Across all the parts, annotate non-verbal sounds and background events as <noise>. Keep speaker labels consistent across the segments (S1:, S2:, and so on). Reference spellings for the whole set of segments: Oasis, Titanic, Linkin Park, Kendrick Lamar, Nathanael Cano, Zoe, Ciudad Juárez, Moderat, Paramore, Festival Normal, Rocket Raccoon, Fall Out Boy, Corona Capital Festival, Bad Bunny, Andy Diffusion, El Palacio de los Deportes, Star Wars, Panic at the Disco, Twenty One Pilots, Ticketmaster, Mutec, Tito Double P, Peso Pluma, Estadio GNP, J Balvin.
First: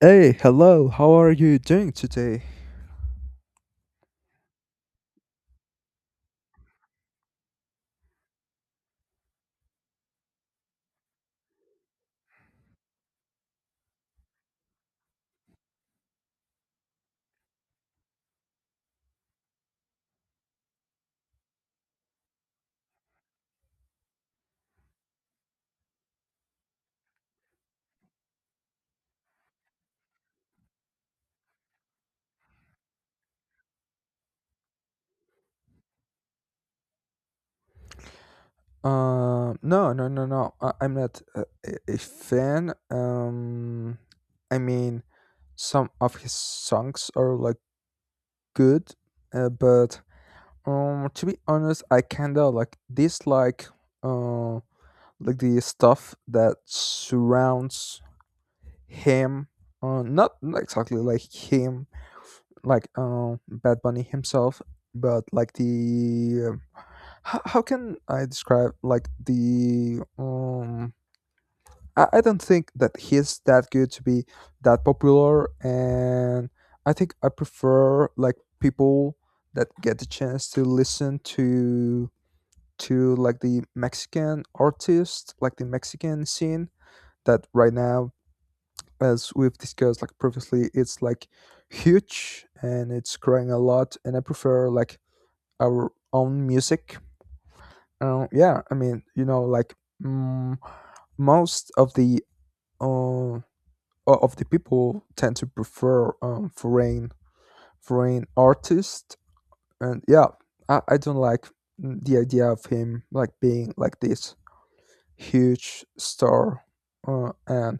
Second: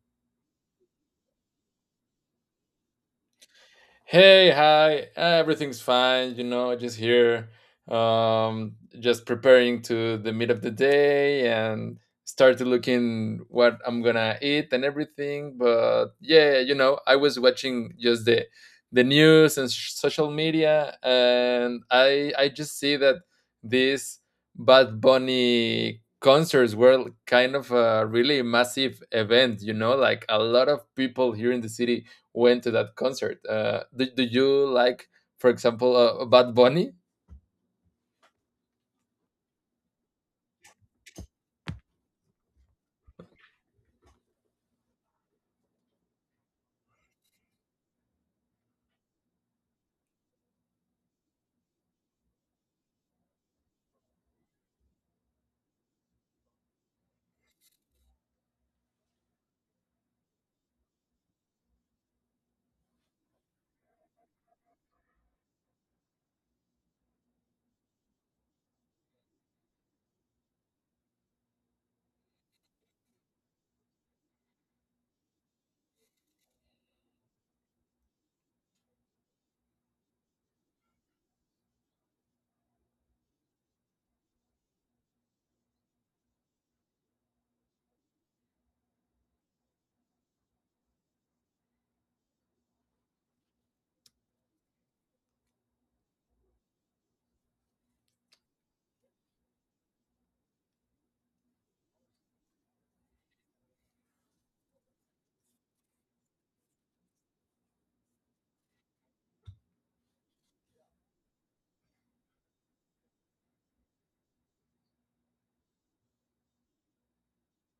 S1: Hey, hello. How are you doing today?
S2: Hey, hi, everything's fine, you know, just here, just preparing to the meat of the day and started looking what I'm gonna eat and everything. But yeah, you know, I was watching just the news and social media, and I just see that these Bad Bunny concerts were kind of a really massive event, you know, like a lot of people here in the city went to that concert. Do you like, for example, Bad Bunny?
S1: No, no, no, no. I'm not a fan. I mean, some of his songs are like good, but to be honest, I kinda like dislike uh like the stuff that surrounds him. Not exactly like him, like Bad Bunny himself, but like the how can I describe like the I don't think that he's that good to be that popular, and I think I prefer like people that get the chance to listen to like the Mexican artist, like the Mexican scene that right now, as we've discussed like previously, it's like huge and it's growing a lot, and I prefer like our own music. Yeah, I mean, you know, like mm, most of the um of the people tend to prefer foreign artists, and yeah, I don't like the idea of him like being like this huge star. And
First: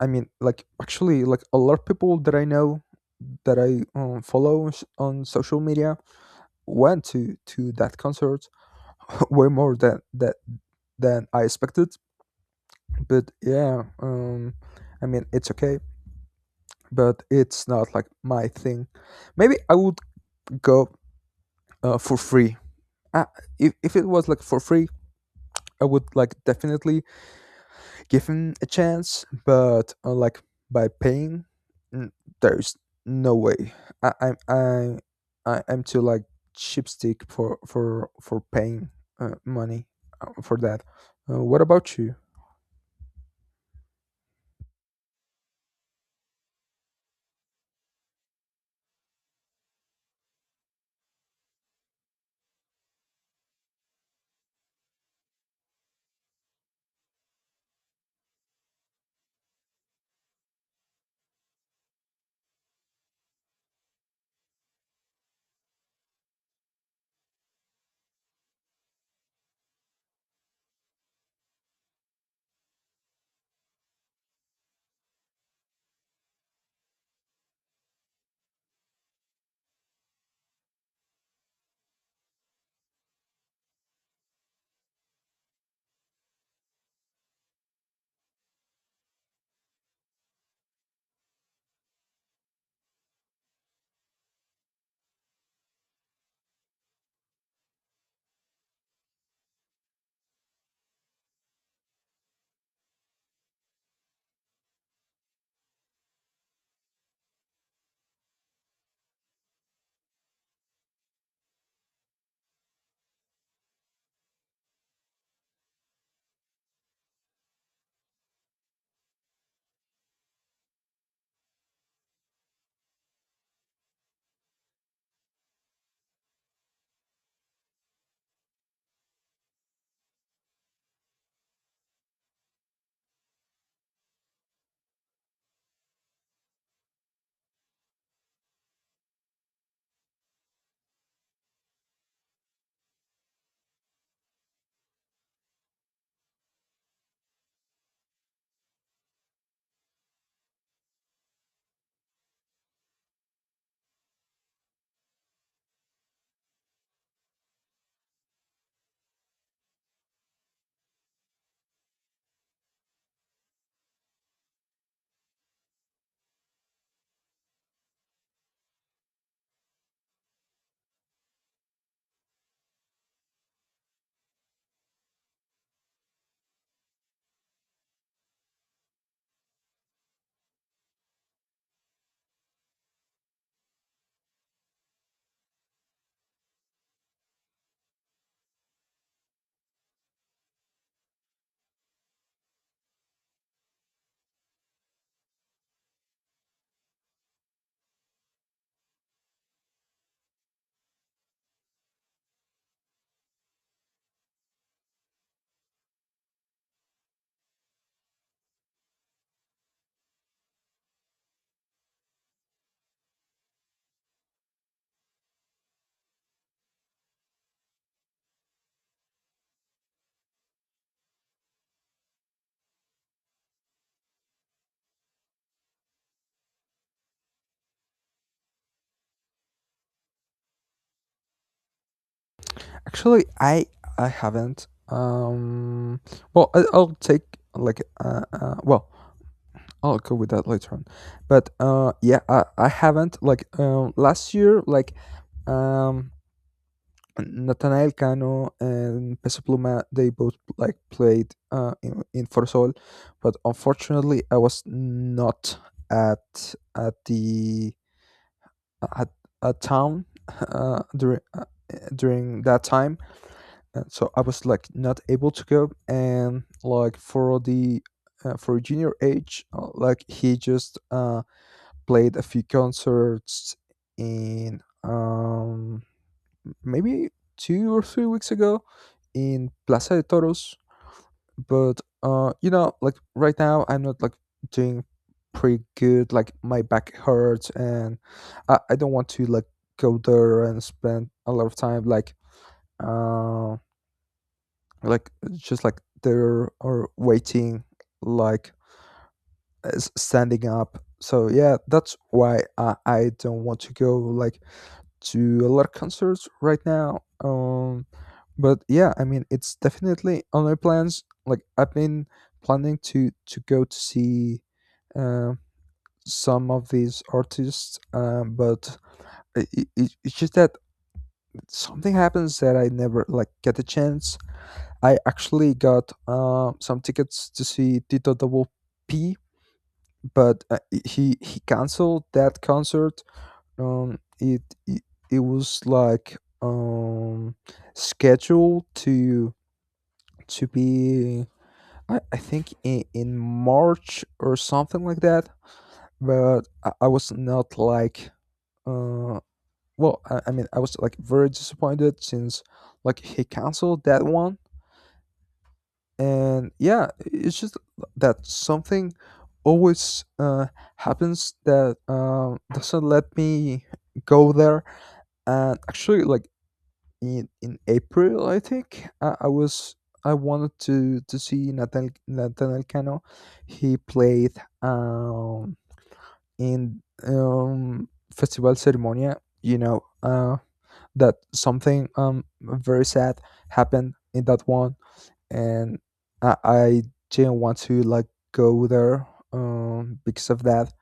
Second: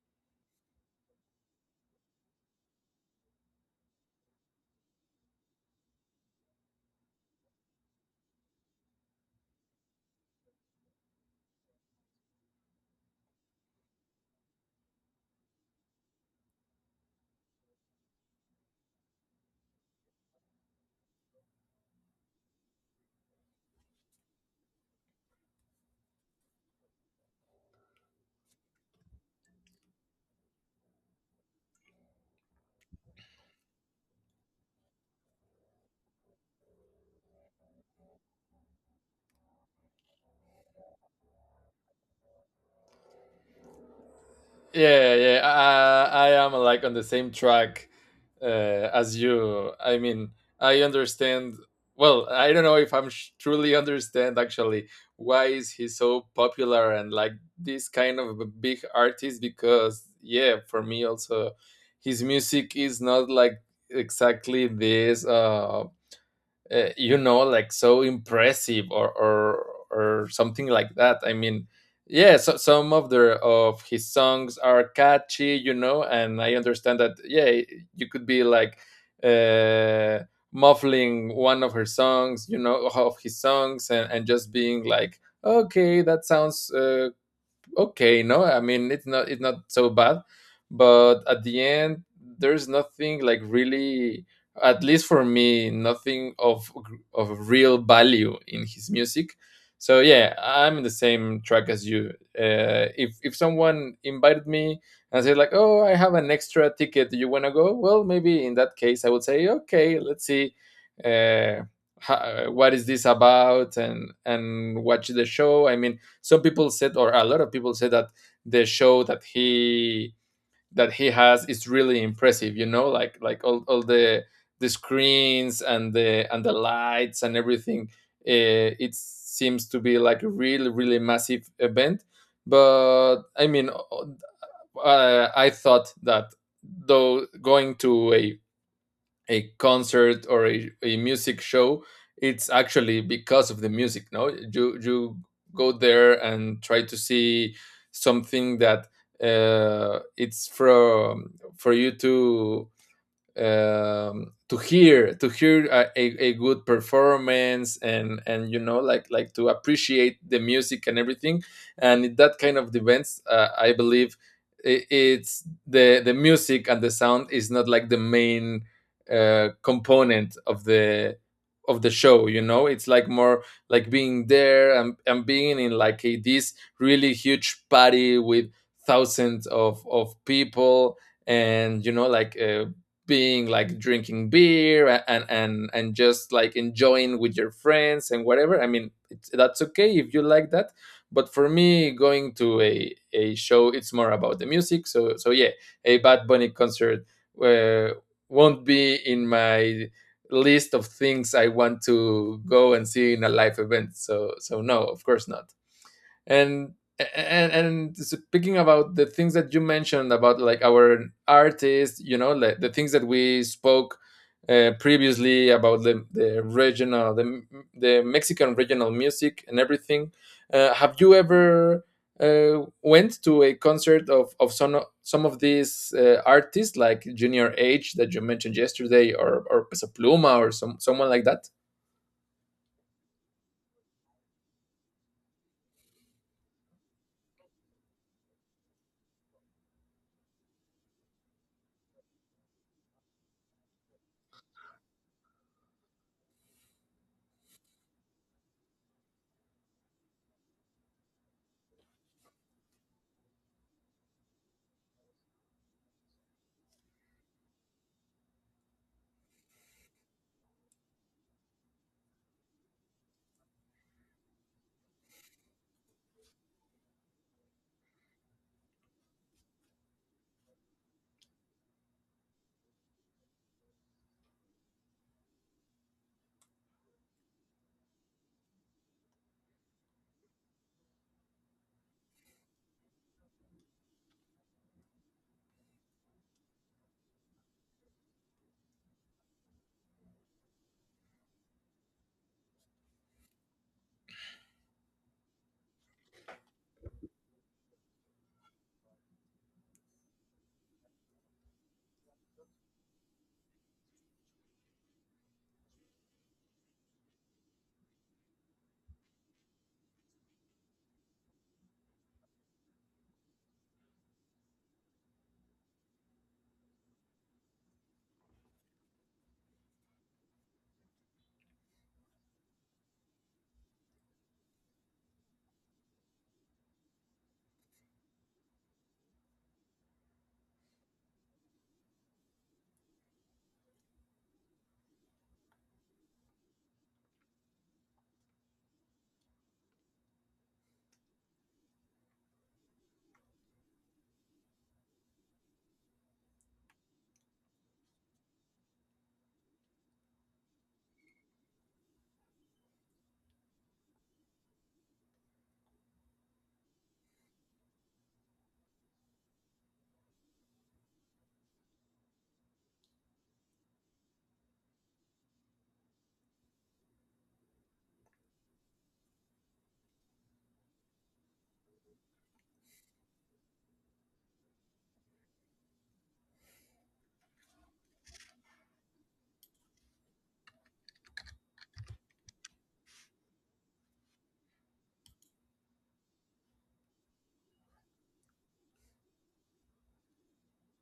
S1: I mean, like actually, like a lot of people that I know that I follow on social media went to that concert <laughs> way more than that, than I expected. But yeah, I mean it's okay, but it's not like my thing. Maybe I would go for free. uh, if it was like for free, I would like definitely give him a chance, but like by paying, n- there's no way. I i'm i, I i'm too like chipstick for paying money for that. What about you?
S2: Yeah, yeah. I am like on the same track as you. I mean, I understand. Well, I don't know if truly understand actually why is he so popular and like this kind of a big artist, because yeah, for me also, his music is not like exactly this. You know, like so impressive or something like that. I mean, yeah, so some of the of his songs are catchy, you know, and I understand that. Yeah, you could be like uh muffling one of her songs, you know, of his songs, and, just being like, okay, that sounds okay. No, I mean, it's not, it's not so bad, but at the end there's nothing like really, at least for me, nothing of real value in his music. So yeah, I'm in the same track as you. If if someone invited me and said like, oh, I have an extra ticket, do you want to go, well, maybe in that case I would say, okay, let's see uh, what is this about, and watch the show. I mean, some people said, or a lot of people said, that the show that he has is really impressive, you know, like all the screens and the lights and everything. It seems to be like a really, really massive event. But I mean, I thought that though going to a concert or a, music show, it's actually because of the music. No, you go there and try to see something that it's from for you to to hear a good performance, and you know, like to appreciate the music and everything. And in that kind of events, I believe it's the music and the sound is not like the main component of the show. You know, it's like more like being there, and, being in like a, this really huge party with thousands of people. And you know, like, being like drinking beer and just like enjoying with your friends and whatever. I mean, that's okay if you like that. But for me, going to a show, it's more about the music. So so yeah, a Bad Bunny concert uh, won't be in my list of things I want to go and see in a live event. So so no, of course not. And and speaking about the things that you mentioned about like our artists, you know, like the things that we spoke previously about the regional, the Mexican regional music and everything. Have you ever went to a concert of some some of these artists like Junior H that you mentioned yesterday, or Peso Pluma, or some someone like that?
S1: Actually, I haven't. Well, I'll take like well, I'll go with that later on. But yeah, I haven't like last year like um Nathanael Cano and Peso Pluma, they both like played in Forsol, but unfortunately I was not at at the at a town <laughs> uh, during uh, during that time, so I was like not able to go, and like for the for junior age, like he just played a few concerts in, maybe 2 or 3 weeks ago, in Plaza de Toros. But like right now, I'm not like doing pretty good. Like my back hurts, and I don't want to like go there and spend a lot of time uh like just like they're are waiting like standing up. So yeah, that's why I don't want to go like to a lot of concerts right now. But yeah, I mean it's definitely on my plans, like I've been planning to go to see uh, some of these artists, but it's just that something happens that I never like get the chance. I actually got some tickets to see Tito Double P, but he canceled that concert. Um, it it, it was like, um, scheduled to be, I think, in March or something like that. But I was not like, uh, well, I mean I was like very disappointed since like he canceled that one, and yeah it's just that something always happens that doesn't let me go there. And actually like in April I think, I wanted to see Nathaniel Cano. He played um in Festival Ceremonia. That something very sad happened in that one, and I didn't want to like go there because of that.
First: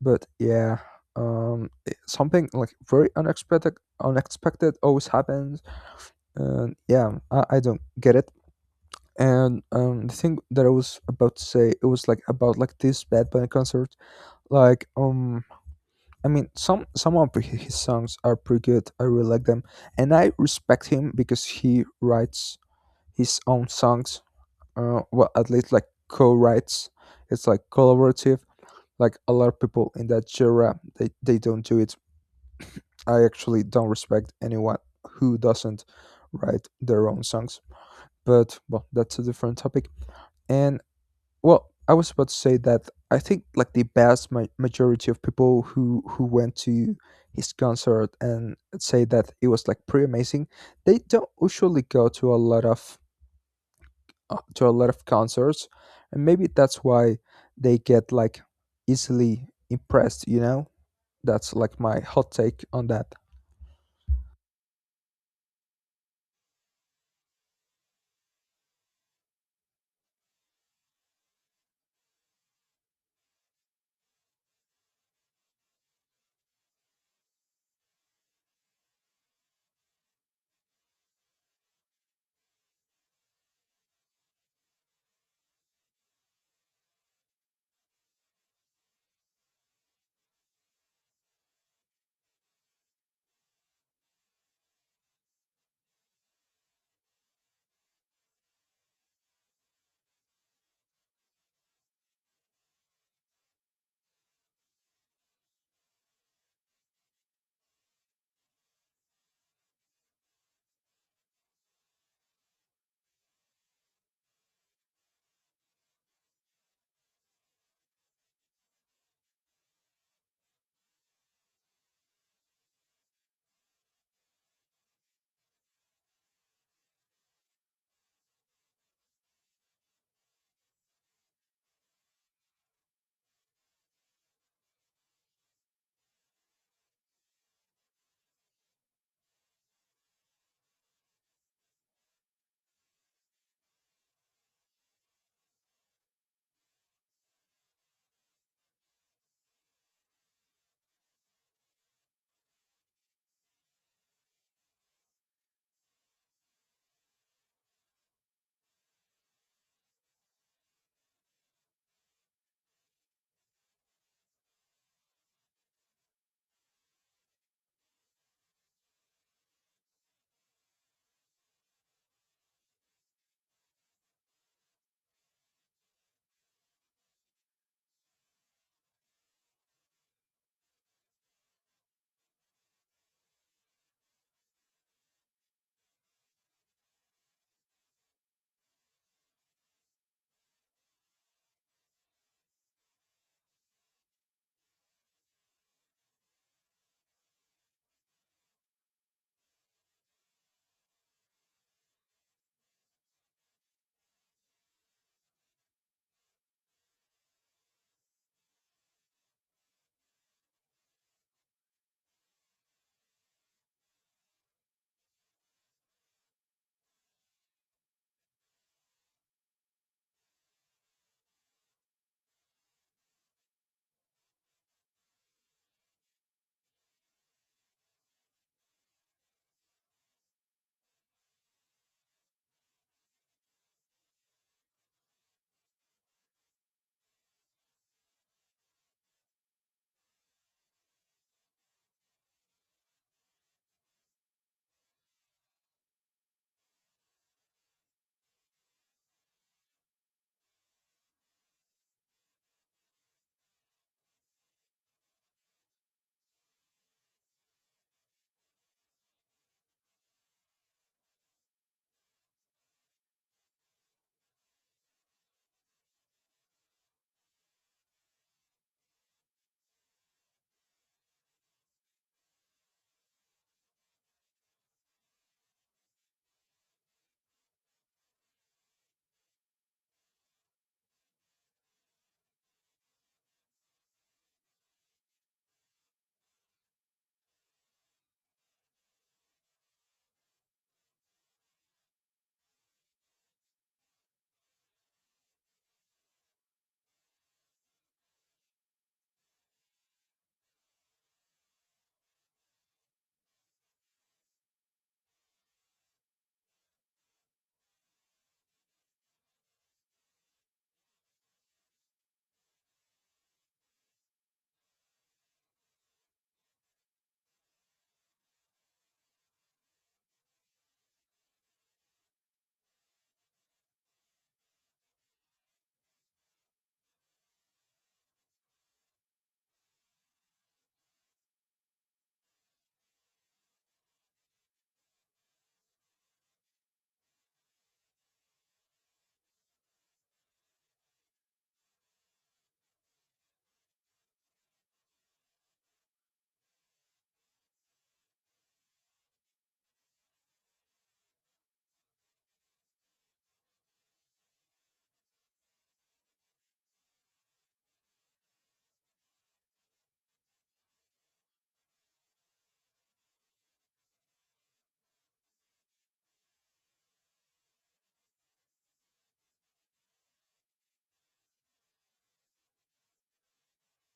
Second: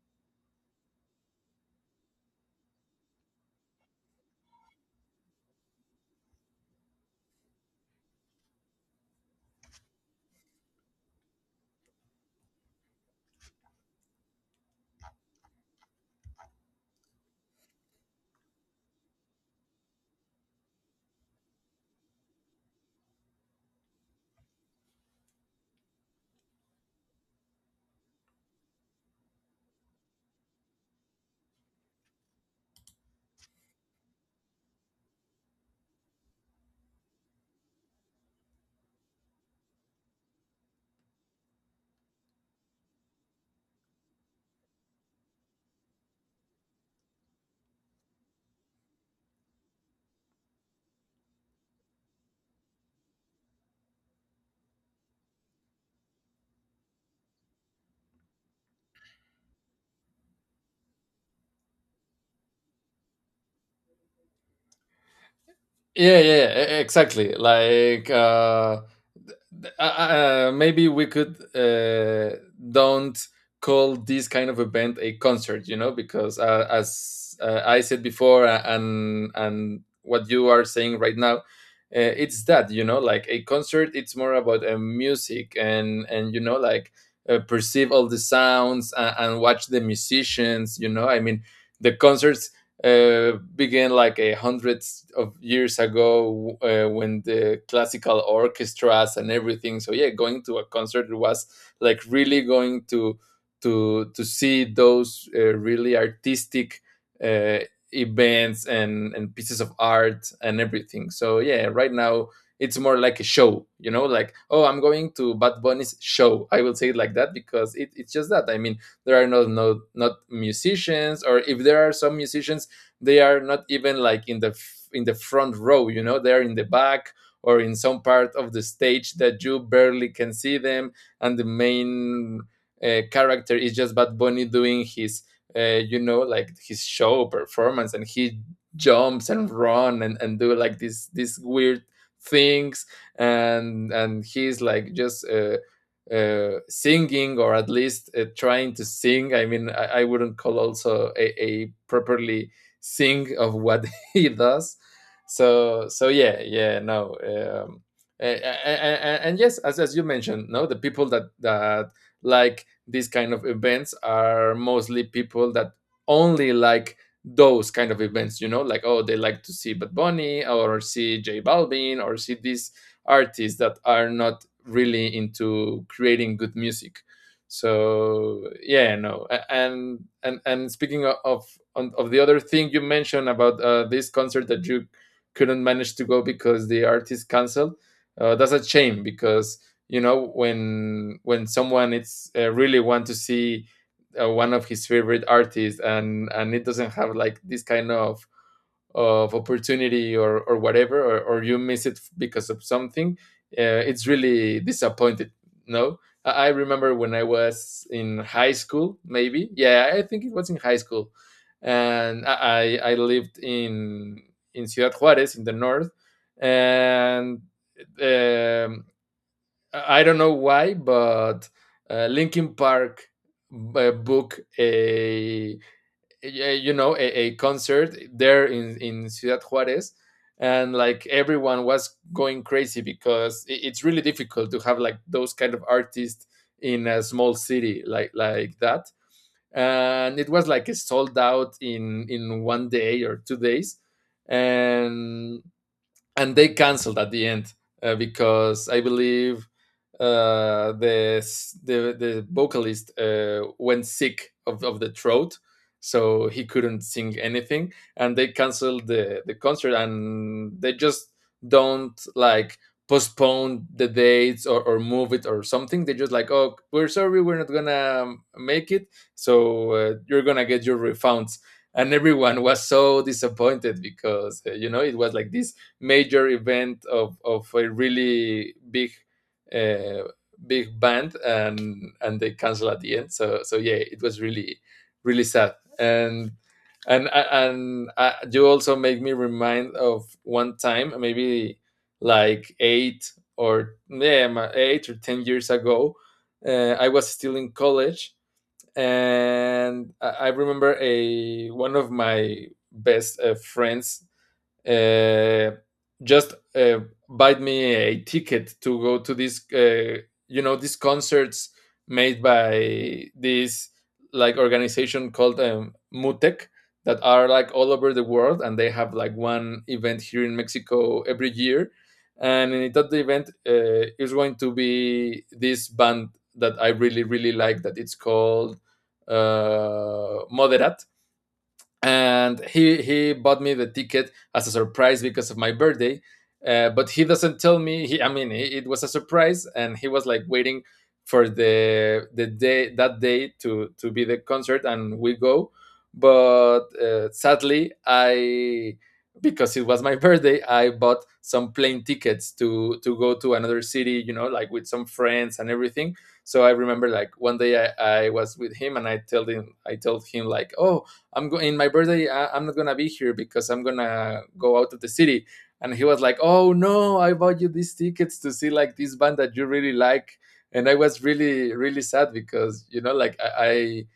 S1: But yeah, something like very unexpected always happens, and yeah, I don't get it. And the thing that I was about to say, it was like about like this Bad Bunny concert. Like I mean, some of his songs are pretty good, I really like them, and I respect him because he writes his own songs. Well, at least like co-writes, it's like collaborative. Like a lot of people in that genre, they don't do it. I actually don't respect anyone who doesn't write their own songs, but well, that's a different topic. And well, I was about to say that I think like the vast majority of people who went to his concert and say that it was like pretty amazing, they don't usually go to a lot of concerts, and maybe that's why they get like easily impressed, you know. That's like my hot take on that.
S2: Yeah, yeah, yeah, exactly, like th- uh uh, maybe we could don't call this kind of event a concert, you know, because as I said before, and what you are saying right now, it's that, you know, like a concert, it's more about music and you know, like perceive all the sounds and, watch the musicians. You know, I mean, the concerts began like a hundreds of years ago, when the classical orchestras and everything. So yeah, going to a concert was like really going to to see those really artistic uh, events and pieces of art and everything. So yeah, right now it's more like a show, you know, like, oh, I'm going to Bad Bunny's show. I will say it like that, because it's just that. I mean, there are not musicians, or if there are some musicians, they are not even like in the in the front row, you know, they're in the back or in some part of the stage that you barely can see them. And the main character is just Bad Bunny doing his you know, like his show performance, and he jumps and run, and, do like these weird things. And he's like just singing, or at least trying to sing. I mean, I wouldn't call also a properly think of what <laughs> he does. So so yeah, yeah, no. And yes, as you mentioned, no, the people that like these kind of events are mostly people that only like those kind of events. You know, like, oh, they like to see Bad Bunny, or see J Balvin, or see these artists that are not really into creating good music. So yeah, no. And and speaking of of the other thing you mentioned about this concert that you couldn't manage to go because the artist canceled, that's a shame, because you know, when someone it's really want to see one of his favorite artists, and it doesn't have like this kind of opportunity, or whatever, or you miss it because of something, it's really disappointed, no. I remember when I was in high school, maybe, yeah, I think it was in high school. And I lived in Ciudad juarez in the north. And um, I don't know why, but Linkin Park book a you know, a concert there in Ciudad Juárez. And like everyone was going crazy because it's really difficult to have like those kind of artists in a small city like that. And it was like a sold out in 1 day or 2 days. And they canceled at the end, because I believe uh, the, the vocalist went sick of the throat, so he couldn't sing anything, and they canceled the concert, and they just don't like postpone the dates, or move it or something. They just like, oh, we're sorry, we're not gonna make it, so you're gonna get your refunds. And everyone was so disappointed because you know, it was like this major event of a really big uh, big band, and they cancel at the end. So so yeah, it was really really sad. And and you also make me remind of one time, maybe like eight, or, yeah, 8 or 10 years ago. I was still in college, and I remember a one of my best friends uh, just buy me a ticket to go to this, you know, these concerts made by this like organization called Mutec, that are like all over the world, and they have like one event here in Mexico every year. And in that event, is going to be this band that I really really like, that it's called Moderat. And he bought me the ticket as a surprise because of my birthday, but he doesn't tell me. He I mean, it was a surprise, and he was like waiting for the day, that day, to be the concert and we go. But sadly, I because it was my birthday, I bought some plane tickets to go to another city, you know, like with some friends and everything. So I remember like one day I was with him, and I told him like, oh, I'm going in my birthday. I'm not gonna be here because I'm gonna go out of the city. And he was like, oh no, I bought you these tickets to see like this band that you really like. And I was really really sad, because you know, like I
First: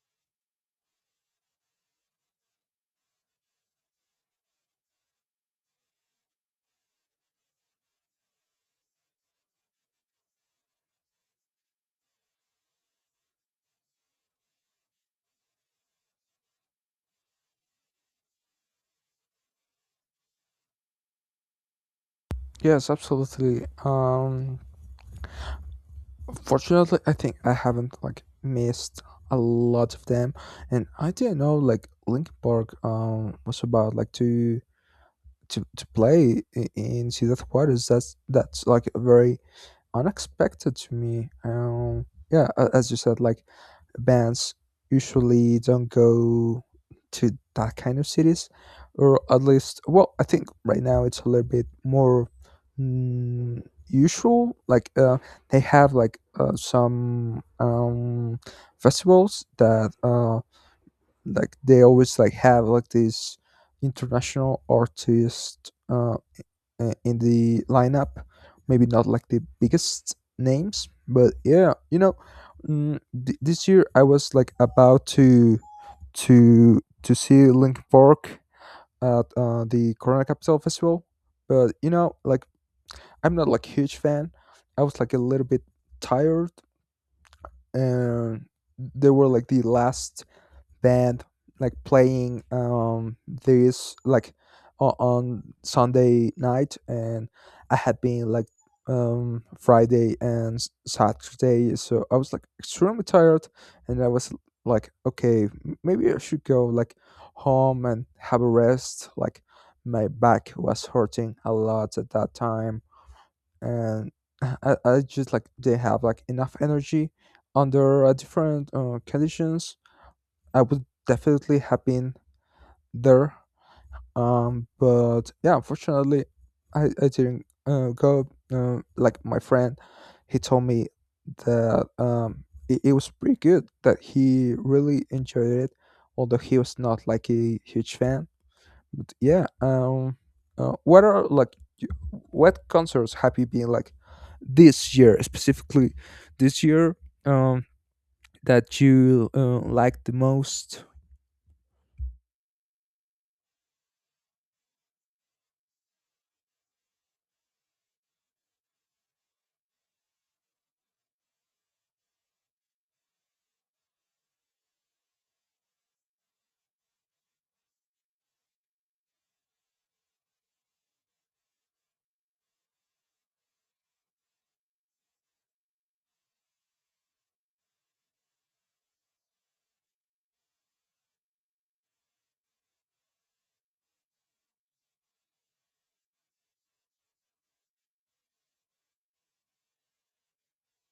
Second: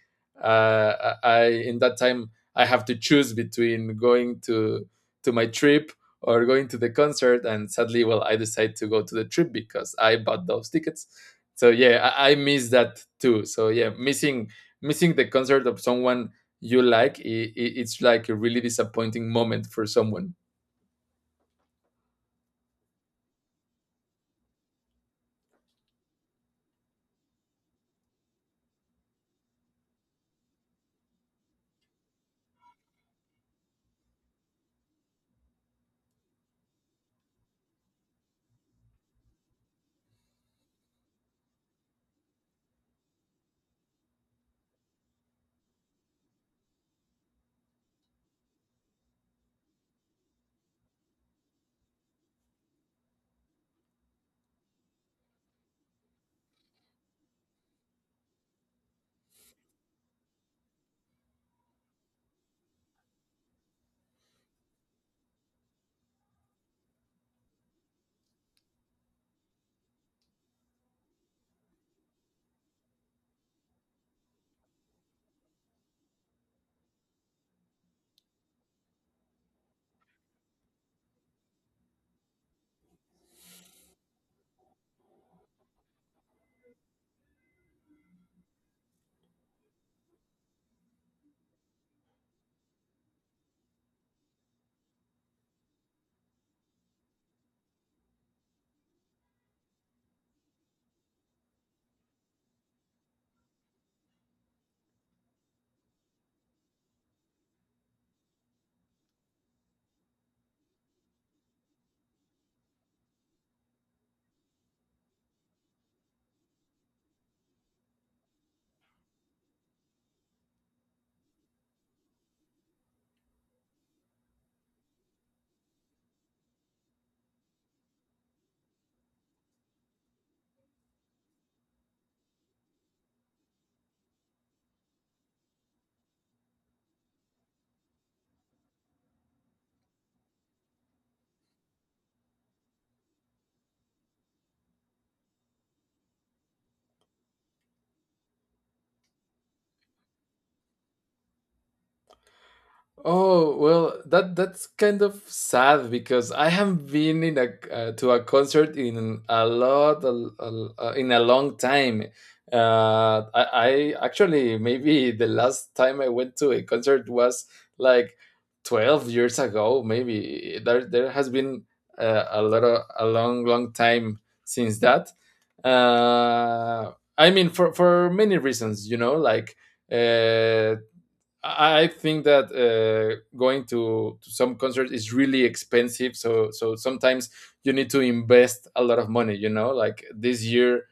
S2: I, uh, I I- in that time I have to choose between going to my trip or going to the concert. And sadly, well, I decided to go to the trip because I bought those tickets. So yeah, I miss that too. So yeah, missing the concert of someone you like, it? It's like a really disappointing moment for someone.
S1: Yes, absolutely. Fortunately I think I haven't like missed a lot of them, and I didn't know like Linkin Park was about like to play in Ciudad juarez That's like a very unexpected to me. Yeah, as you said, like bands usually don't go to that kind of cities, or at least, well, I think right now it's a little bit more mm, usual. Like they have like some festivals that like they always like have like these international artists. In the lineup. Maybe not like the biggest names, but yeah, this year I was like about to see Linkin Park at the Corona Capital Festival, but like I'm not like huge fan. I was like a little bit tired, and they were like the last band like playing this like on Sunday night, and I had been like Friday and Saturday, so I was like extremely tired, and I was like, okay, maybe I should go like home and have a rest. Like my back was hurting a lot at that time, and I just like didn't have like enough energy. Under different conditions I would definitely have been there. But yeah, unfortunately, I didn't go. Like my friend, he told me that it was pretty good, that he really enjoyed it, although he was not like a huge fan. But yeah, uh, what are like y- what concerts have you been like this year specifically? This year, um, that you like the most?
S2: Oh, well, that's kind of sad because I haven't been in a to a concert in a lot a- in a long time. I actually maybe the last time I went to a concert was like 12 years ago, maybe. There has been a lot of a long time since that. Uh, I mean for many reasons, you know, like uh I think that going to some concert is really expensive. So sometimes you need to invest a lot of money. You know, like this year,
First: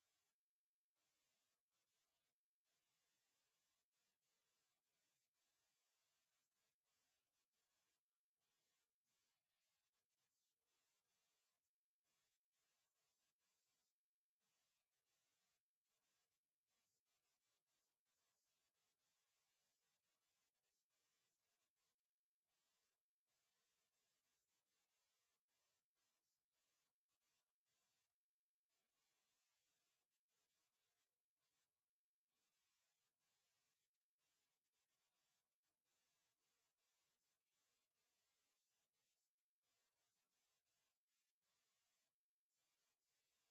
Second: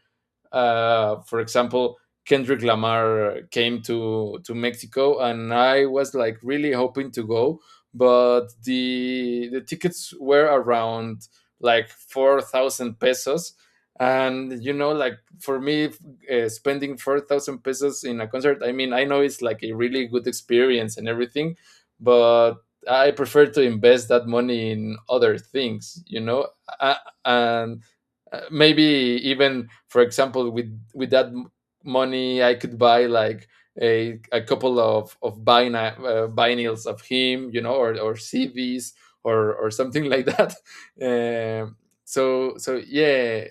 S2: for example, Kendrick Lamar came to Mexico, and I was like really hoping to go, but the tickets were around like 4,000 pesos, and you know, like for me, spending 4,000 pesos in a concert. I mean, I know it's like a really good experience and everything, but I prefer to invest that money in other things, you know, uh, and maybe even for example with money I could buy like a couple of vinyls of him, you know, or CDs or something like that. <laughs> um so yeah,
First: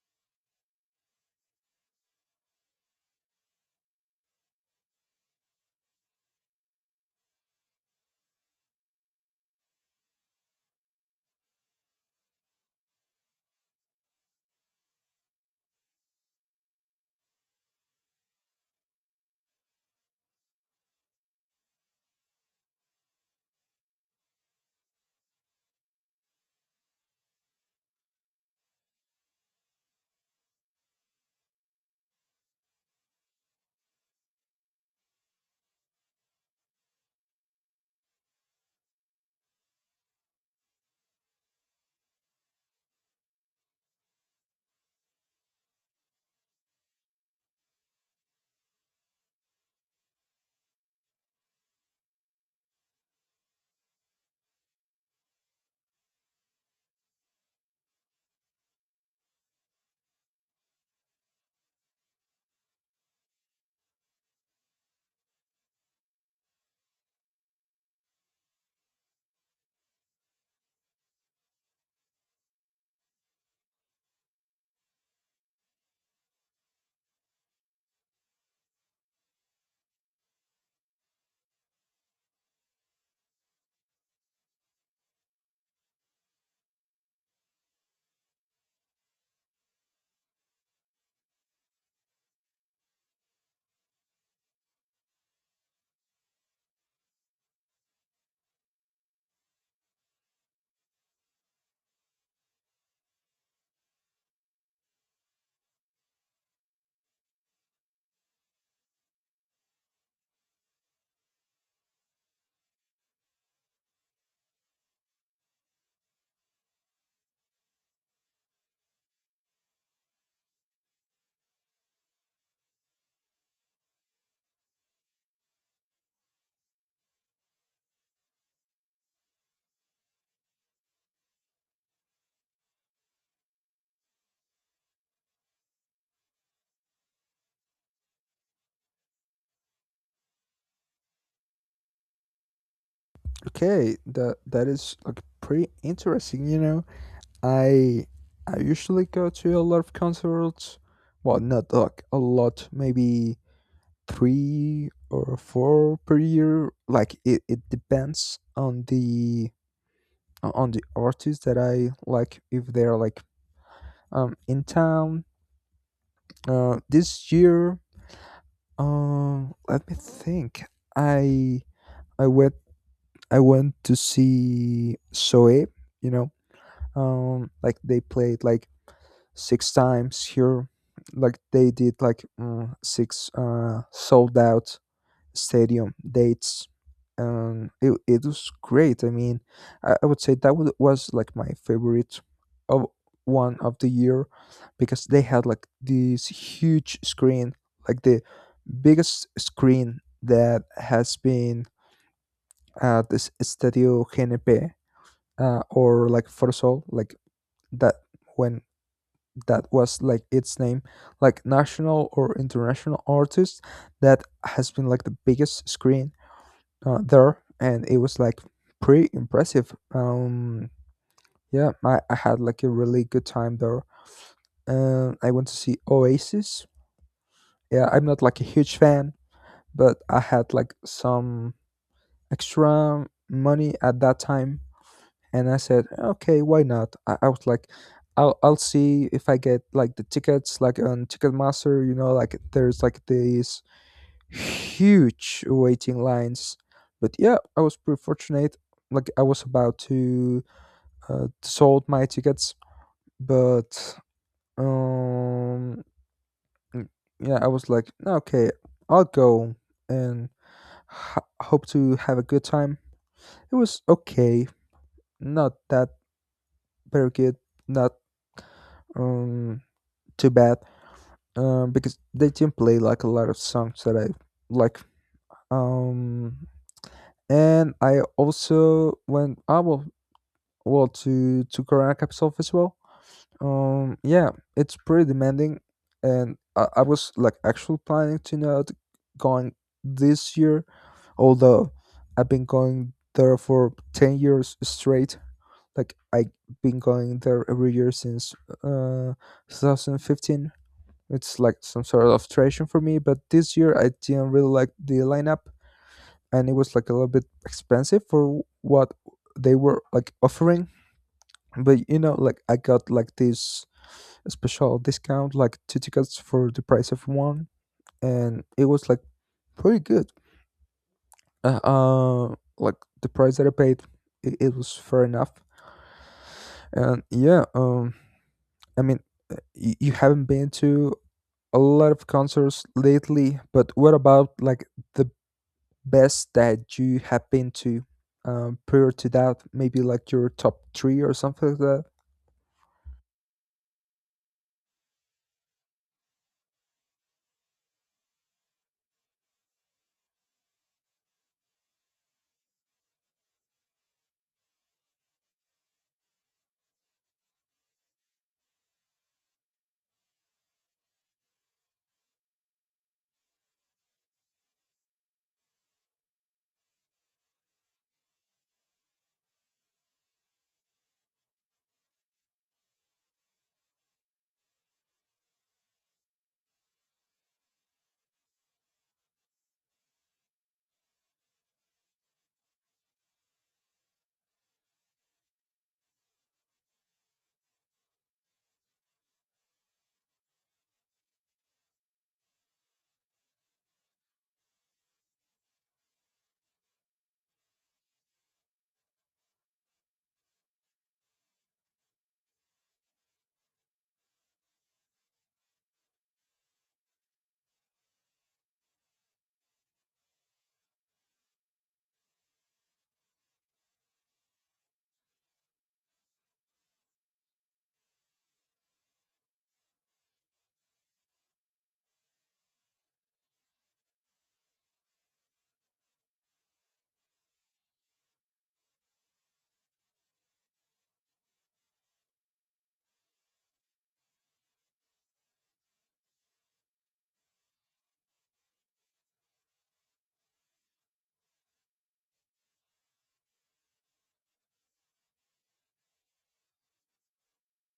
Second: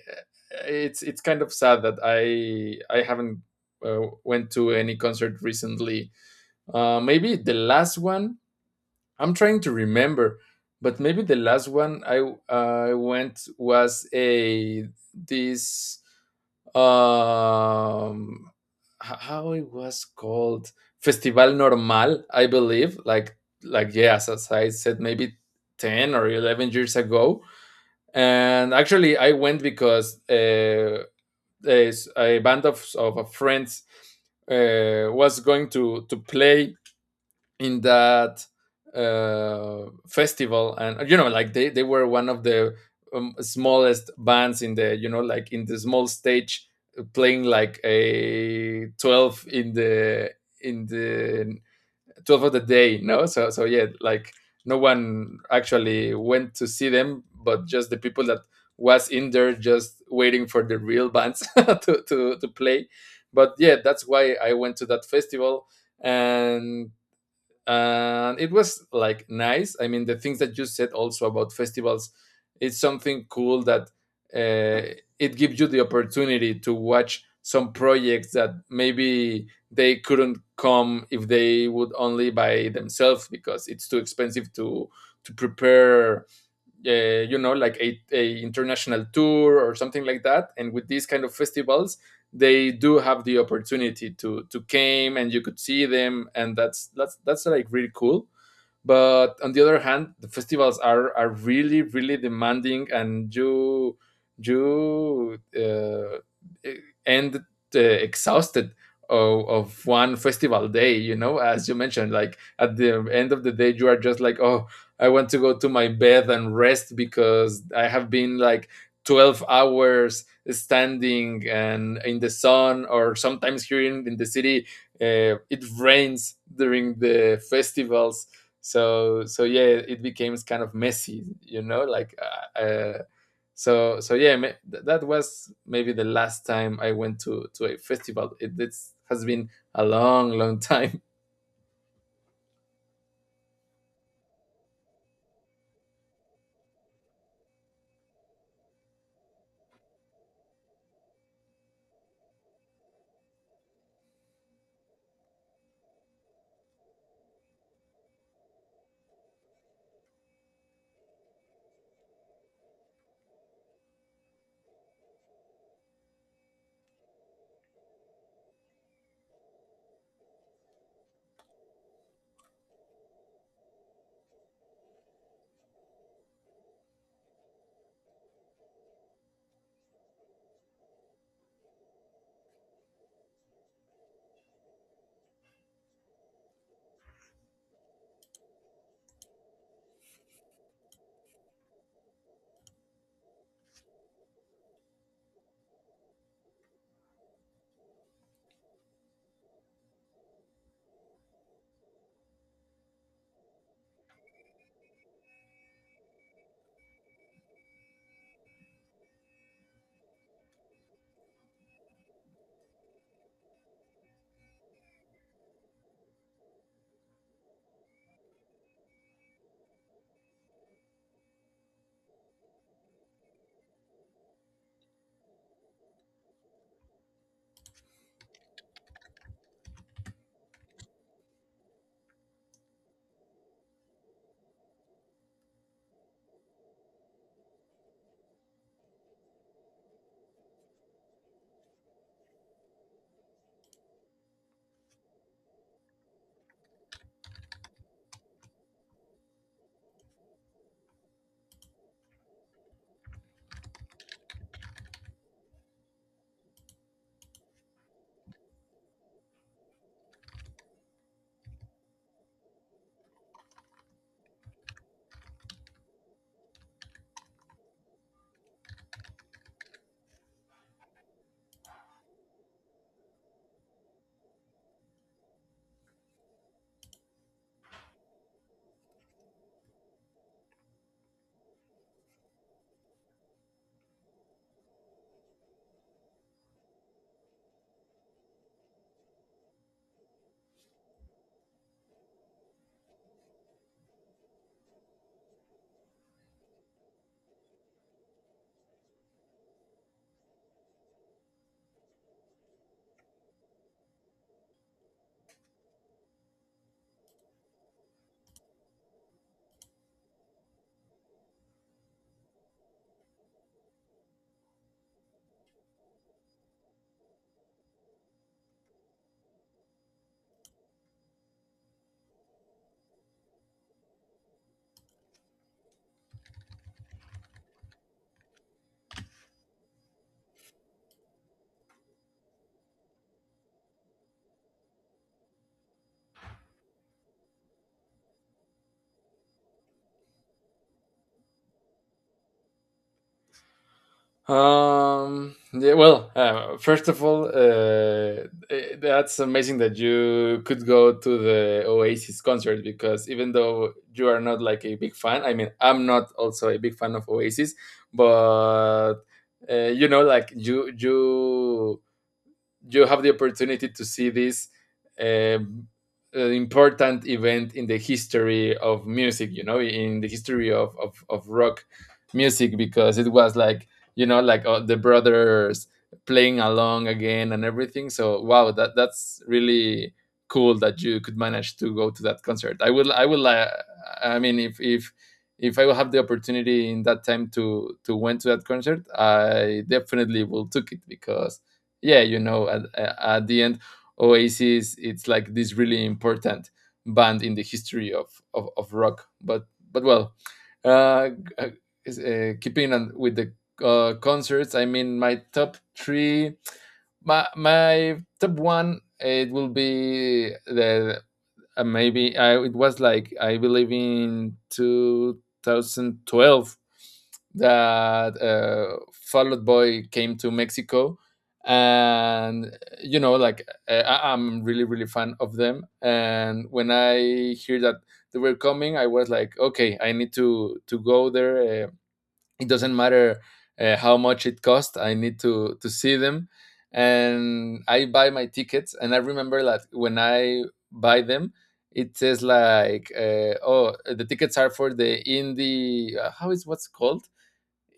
S2: it's kind of sad that I haven't, went to any concert recently. Uh, maybe the last one, I'm trying to remember, but maybe the last one I went was a this, um how it was called, Festival Normal, I believe. Like yes, as I said, maybe 10 or 11 years ago. And actually, I went because there's a band of friends was going to play in that festival, and you know, like they were one of the smallest bands in the, you know, like in the small stage, playing like a 12 in the in the 12 of the day, no. So yeah, like no one actually went to see them, but just the people that was in there just waiting for the real bands <laughs> to play. But yeah, that's why I went to that festival. and and it was like nice. I mean, the things that you said also about festivals, it's something cool that uh, it gives you the opportunity to watch some projects that maybe they couldn't come if they would only by themselves because it's too expensive to prepare you know, like a international tour or something like that. And with these kind of festivals, they do have the opportunity to came, and you could see them, and that's like really cool. But on the other hand, the festivals are really really demanding, and you end exhausted of one festival day, you know, as you mentioned, like at the end of the day you are just like, oh, I want to go to my bed and rest because I have been like 12 hours standing and in the sun, or sometimes here in the city, it rains during the festivals. So yeah, it became kind of messy, you know, like. uh, uh, so yeah, that was maybe the last time I went to a festival. It has been a long time. <laughs>
S1: Okay, that is like pretty interesting, you know. I I usually go to a lot of concerts. Well, not like a lot, maybe three or four per year. Like it depends on the artists that I like, if they're like in town. This year, let me think. I I went I went to see Zoe. You know, like they played like 6 times here, like they did like six sold out stadium dates. It was great, I mean, I would say that was like my favorite of one of the year, because they had like this huge screen, like the biggest screen that has been at this Estadio GNP, or like Forzol, like that, when that was like its name, like national or international artist, that has been like the biggest screen there, and it was like pretty impressive. Yeah, I had like a really good time there. I went to see Oasis. Yeah, I'm not like a huge fan, but I had like some extra money at that time, and I said, okay, why not? I was like, I'll see if I get like the tickets, like on Ticketmaster. You know, like there's like these huge waiting lines. But yeah, I was pretty fortunate. Like I was about to sold my tickets, but um, mm, yeah, I was like, okay, I'll go and hope to have a good time. It was okay, not that very good, not um too bad, because they didn't play like a lot of songs that I like. Um, and I also went, I will, well, to Corona Capital Festival. Yeah, it's pretty demanding, and I was like actually planning to not going this year, although I've been going there for 10 years straight. Like I've been going there every year since uh 2015. It's like some sort of tradition for me, but this year I didn't really like the lineup, and it was like a little bit expensive for what they were like offering. But like I got like this special discount, like two tickets for the price of one, and it was like pretty good. Like the price that I paid, it was fair enough. And yeah, I mean, you haven't been to a lot of concerts lately, but what about like the best that you have been to prior to that? Maybe like your top three or something like that.
S2: Yeah, well, first of all that's amazing that you could go to the Oasis concert, because even though you are not like a big fan, I mean, I'm not also a big fan of Oasis, but you know, like you have the opportunity to see this um, important event in the history of music, you know, in the history of rock music, because it was like, you know, like the brothers playing along again and everything. So wow, that's really cool that you could manage to go to that concert. I mean, if I will have the opportunity in that time to went to that concert, I definitely will took it, because yeah, you know, at the end, Oasis it's like this really important band in the history of of rock, but well, uh, uh, keeping on with the concerts, I mean my top three, my top one it will be the, maybe it was like I believe in 2012 that Fall Out Boy came to Mexico, and you know, like I'm really really fan of them. And when I hear that they were coming, I was like, okay, I need to go there. It doesn't matter how much it costs, I need to see them. And I buy my tickets, and I remember that when I buy them, it says like, oh, the tickets are for the indie, how is, what's called,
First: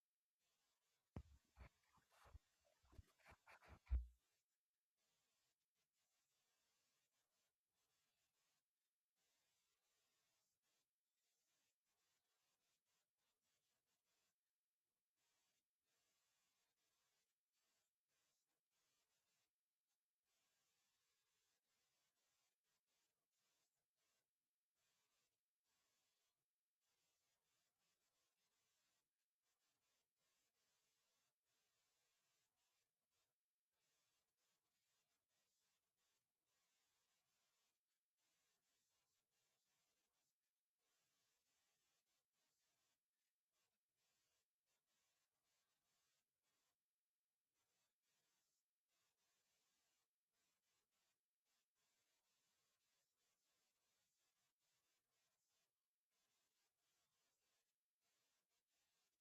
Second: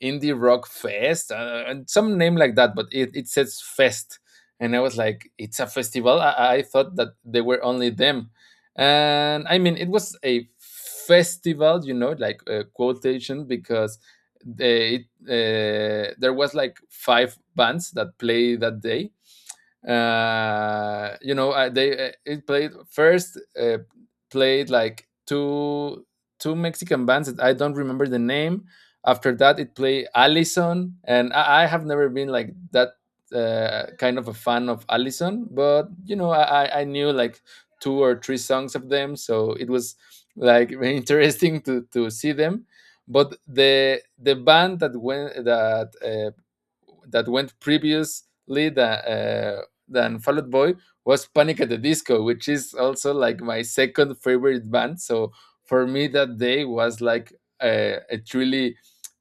S2: indie rock fest, and some name like that, but it says fest, and I was like, it's a festival. I thought that they were only them, and I mean it was a festival, you know, like, quotation, because they there was like five bands that play that day. You know they It played first, played like two Mexican bands that I don't remember the name. After that, it played Allison, and I have never been like that kind of a fan of Allison, but you know, I knew like two or three songs of them, so it was like <laughs> very interesting to see them. But the band that went that went previously than Fall Out Boy was Panic at the Disco, which is also like my second favorite band. So for me, that day was like a truly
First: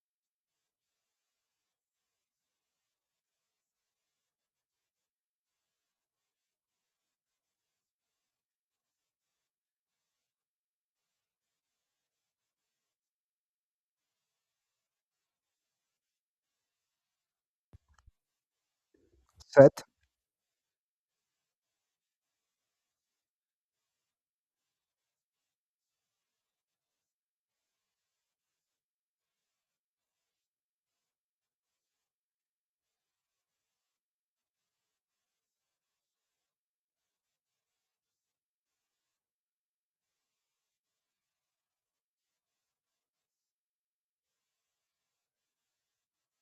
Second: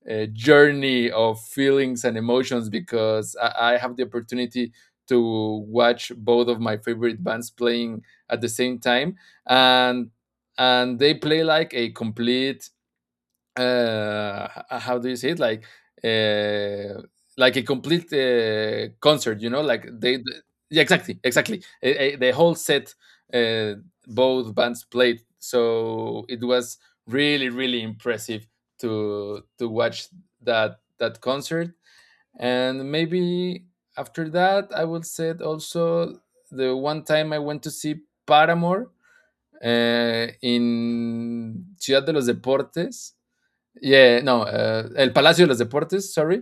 S2: a journey of feelings and emotions, because I have the opportunity to watch both of my favorite bands playing at the same time. and and they play like a complete, how do you say it, uh like a complete concert, you know,
S1: Set.
S2: like yeah, exactly, exactly. The whole set, uh, both bands played, so it was really really impressive to watch that that concert. And maybe after that, I will say it also the one time I went to see Paramore in Ciudad de los Deportes. Yeah, no, El Palacio de los Deportes, sorry,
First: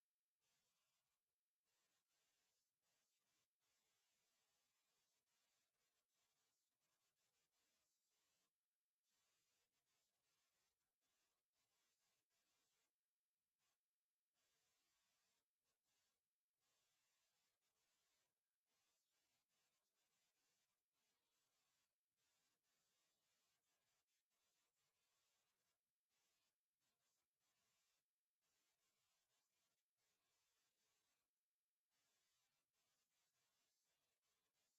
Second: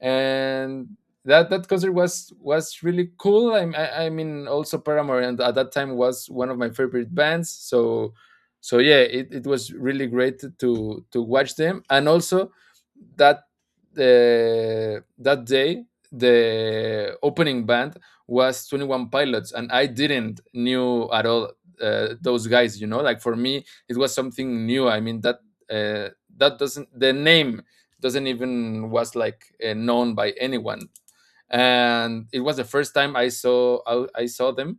S2: and that that concert was really cool. I mean, also Paramore, and at that time was one of my favorite bands. So so yeah, it was really great to watch them. And also that that day, the opening band was 21 Pilots, and I didn't knew at all those guys, you know, like for me it was something new. I mean that uh, that doesn't, the name doesn't even was like known by anyone. And it was the first time I saw, I saw them,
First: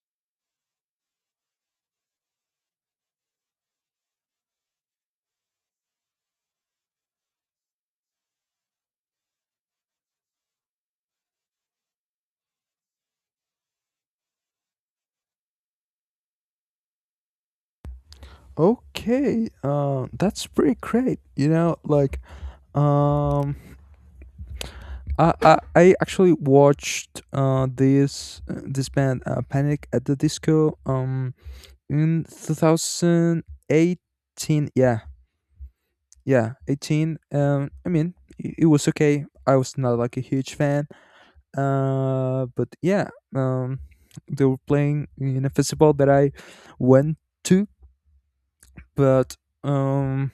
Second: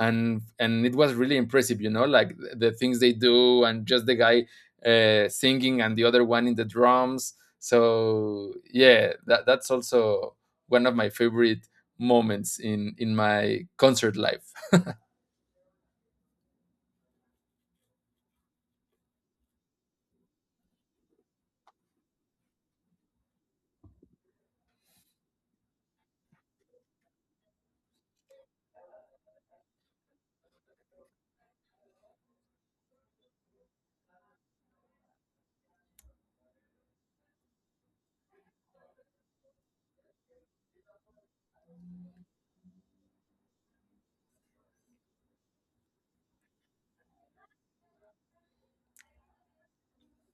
S2: and it was really impressive, you know, like the things they do, and just the guy singing and the other one in the drums. So yeah, that's also one of my favorite moments in my concert life.
S1: Okay, that's pretty great. You know, like um, I actually watched this band, Panic at the Disco, in 2018. Yeah, yeah, 18. I mean, it was okay. I was not like a huge fan. But yeah, um, they were playing in a festival that I went to, but um,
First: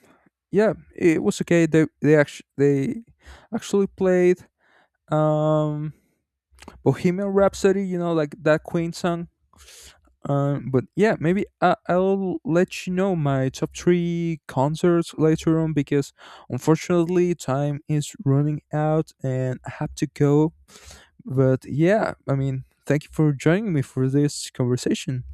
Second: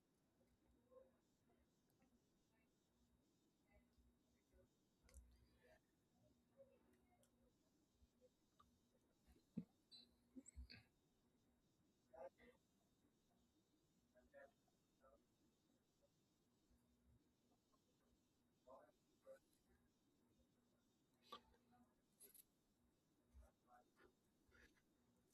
S1: yeah, it was okay. They actually played um Bohemian Rhapsody. You know, like that Queen song. But yeah, maybe I'll let you know my top three concerts later on, because unfortunately time is running out and I have to go. But yeah, I mean, thank you for joining me for this conversation.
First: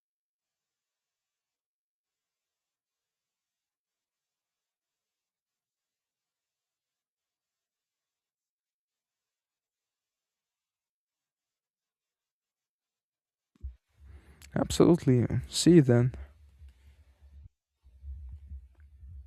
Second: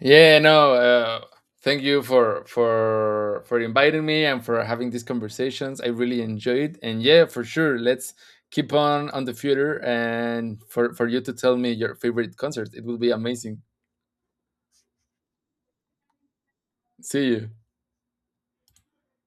S2: Yeah, no. Thank you for for inviting me and for having these conversations. I really enjoyed, and yeah, for sure. Let's keep on the future, and for you to tell me your favorite concert. It will be amazing.
S1: Absolutely. See you then.
S2: See you.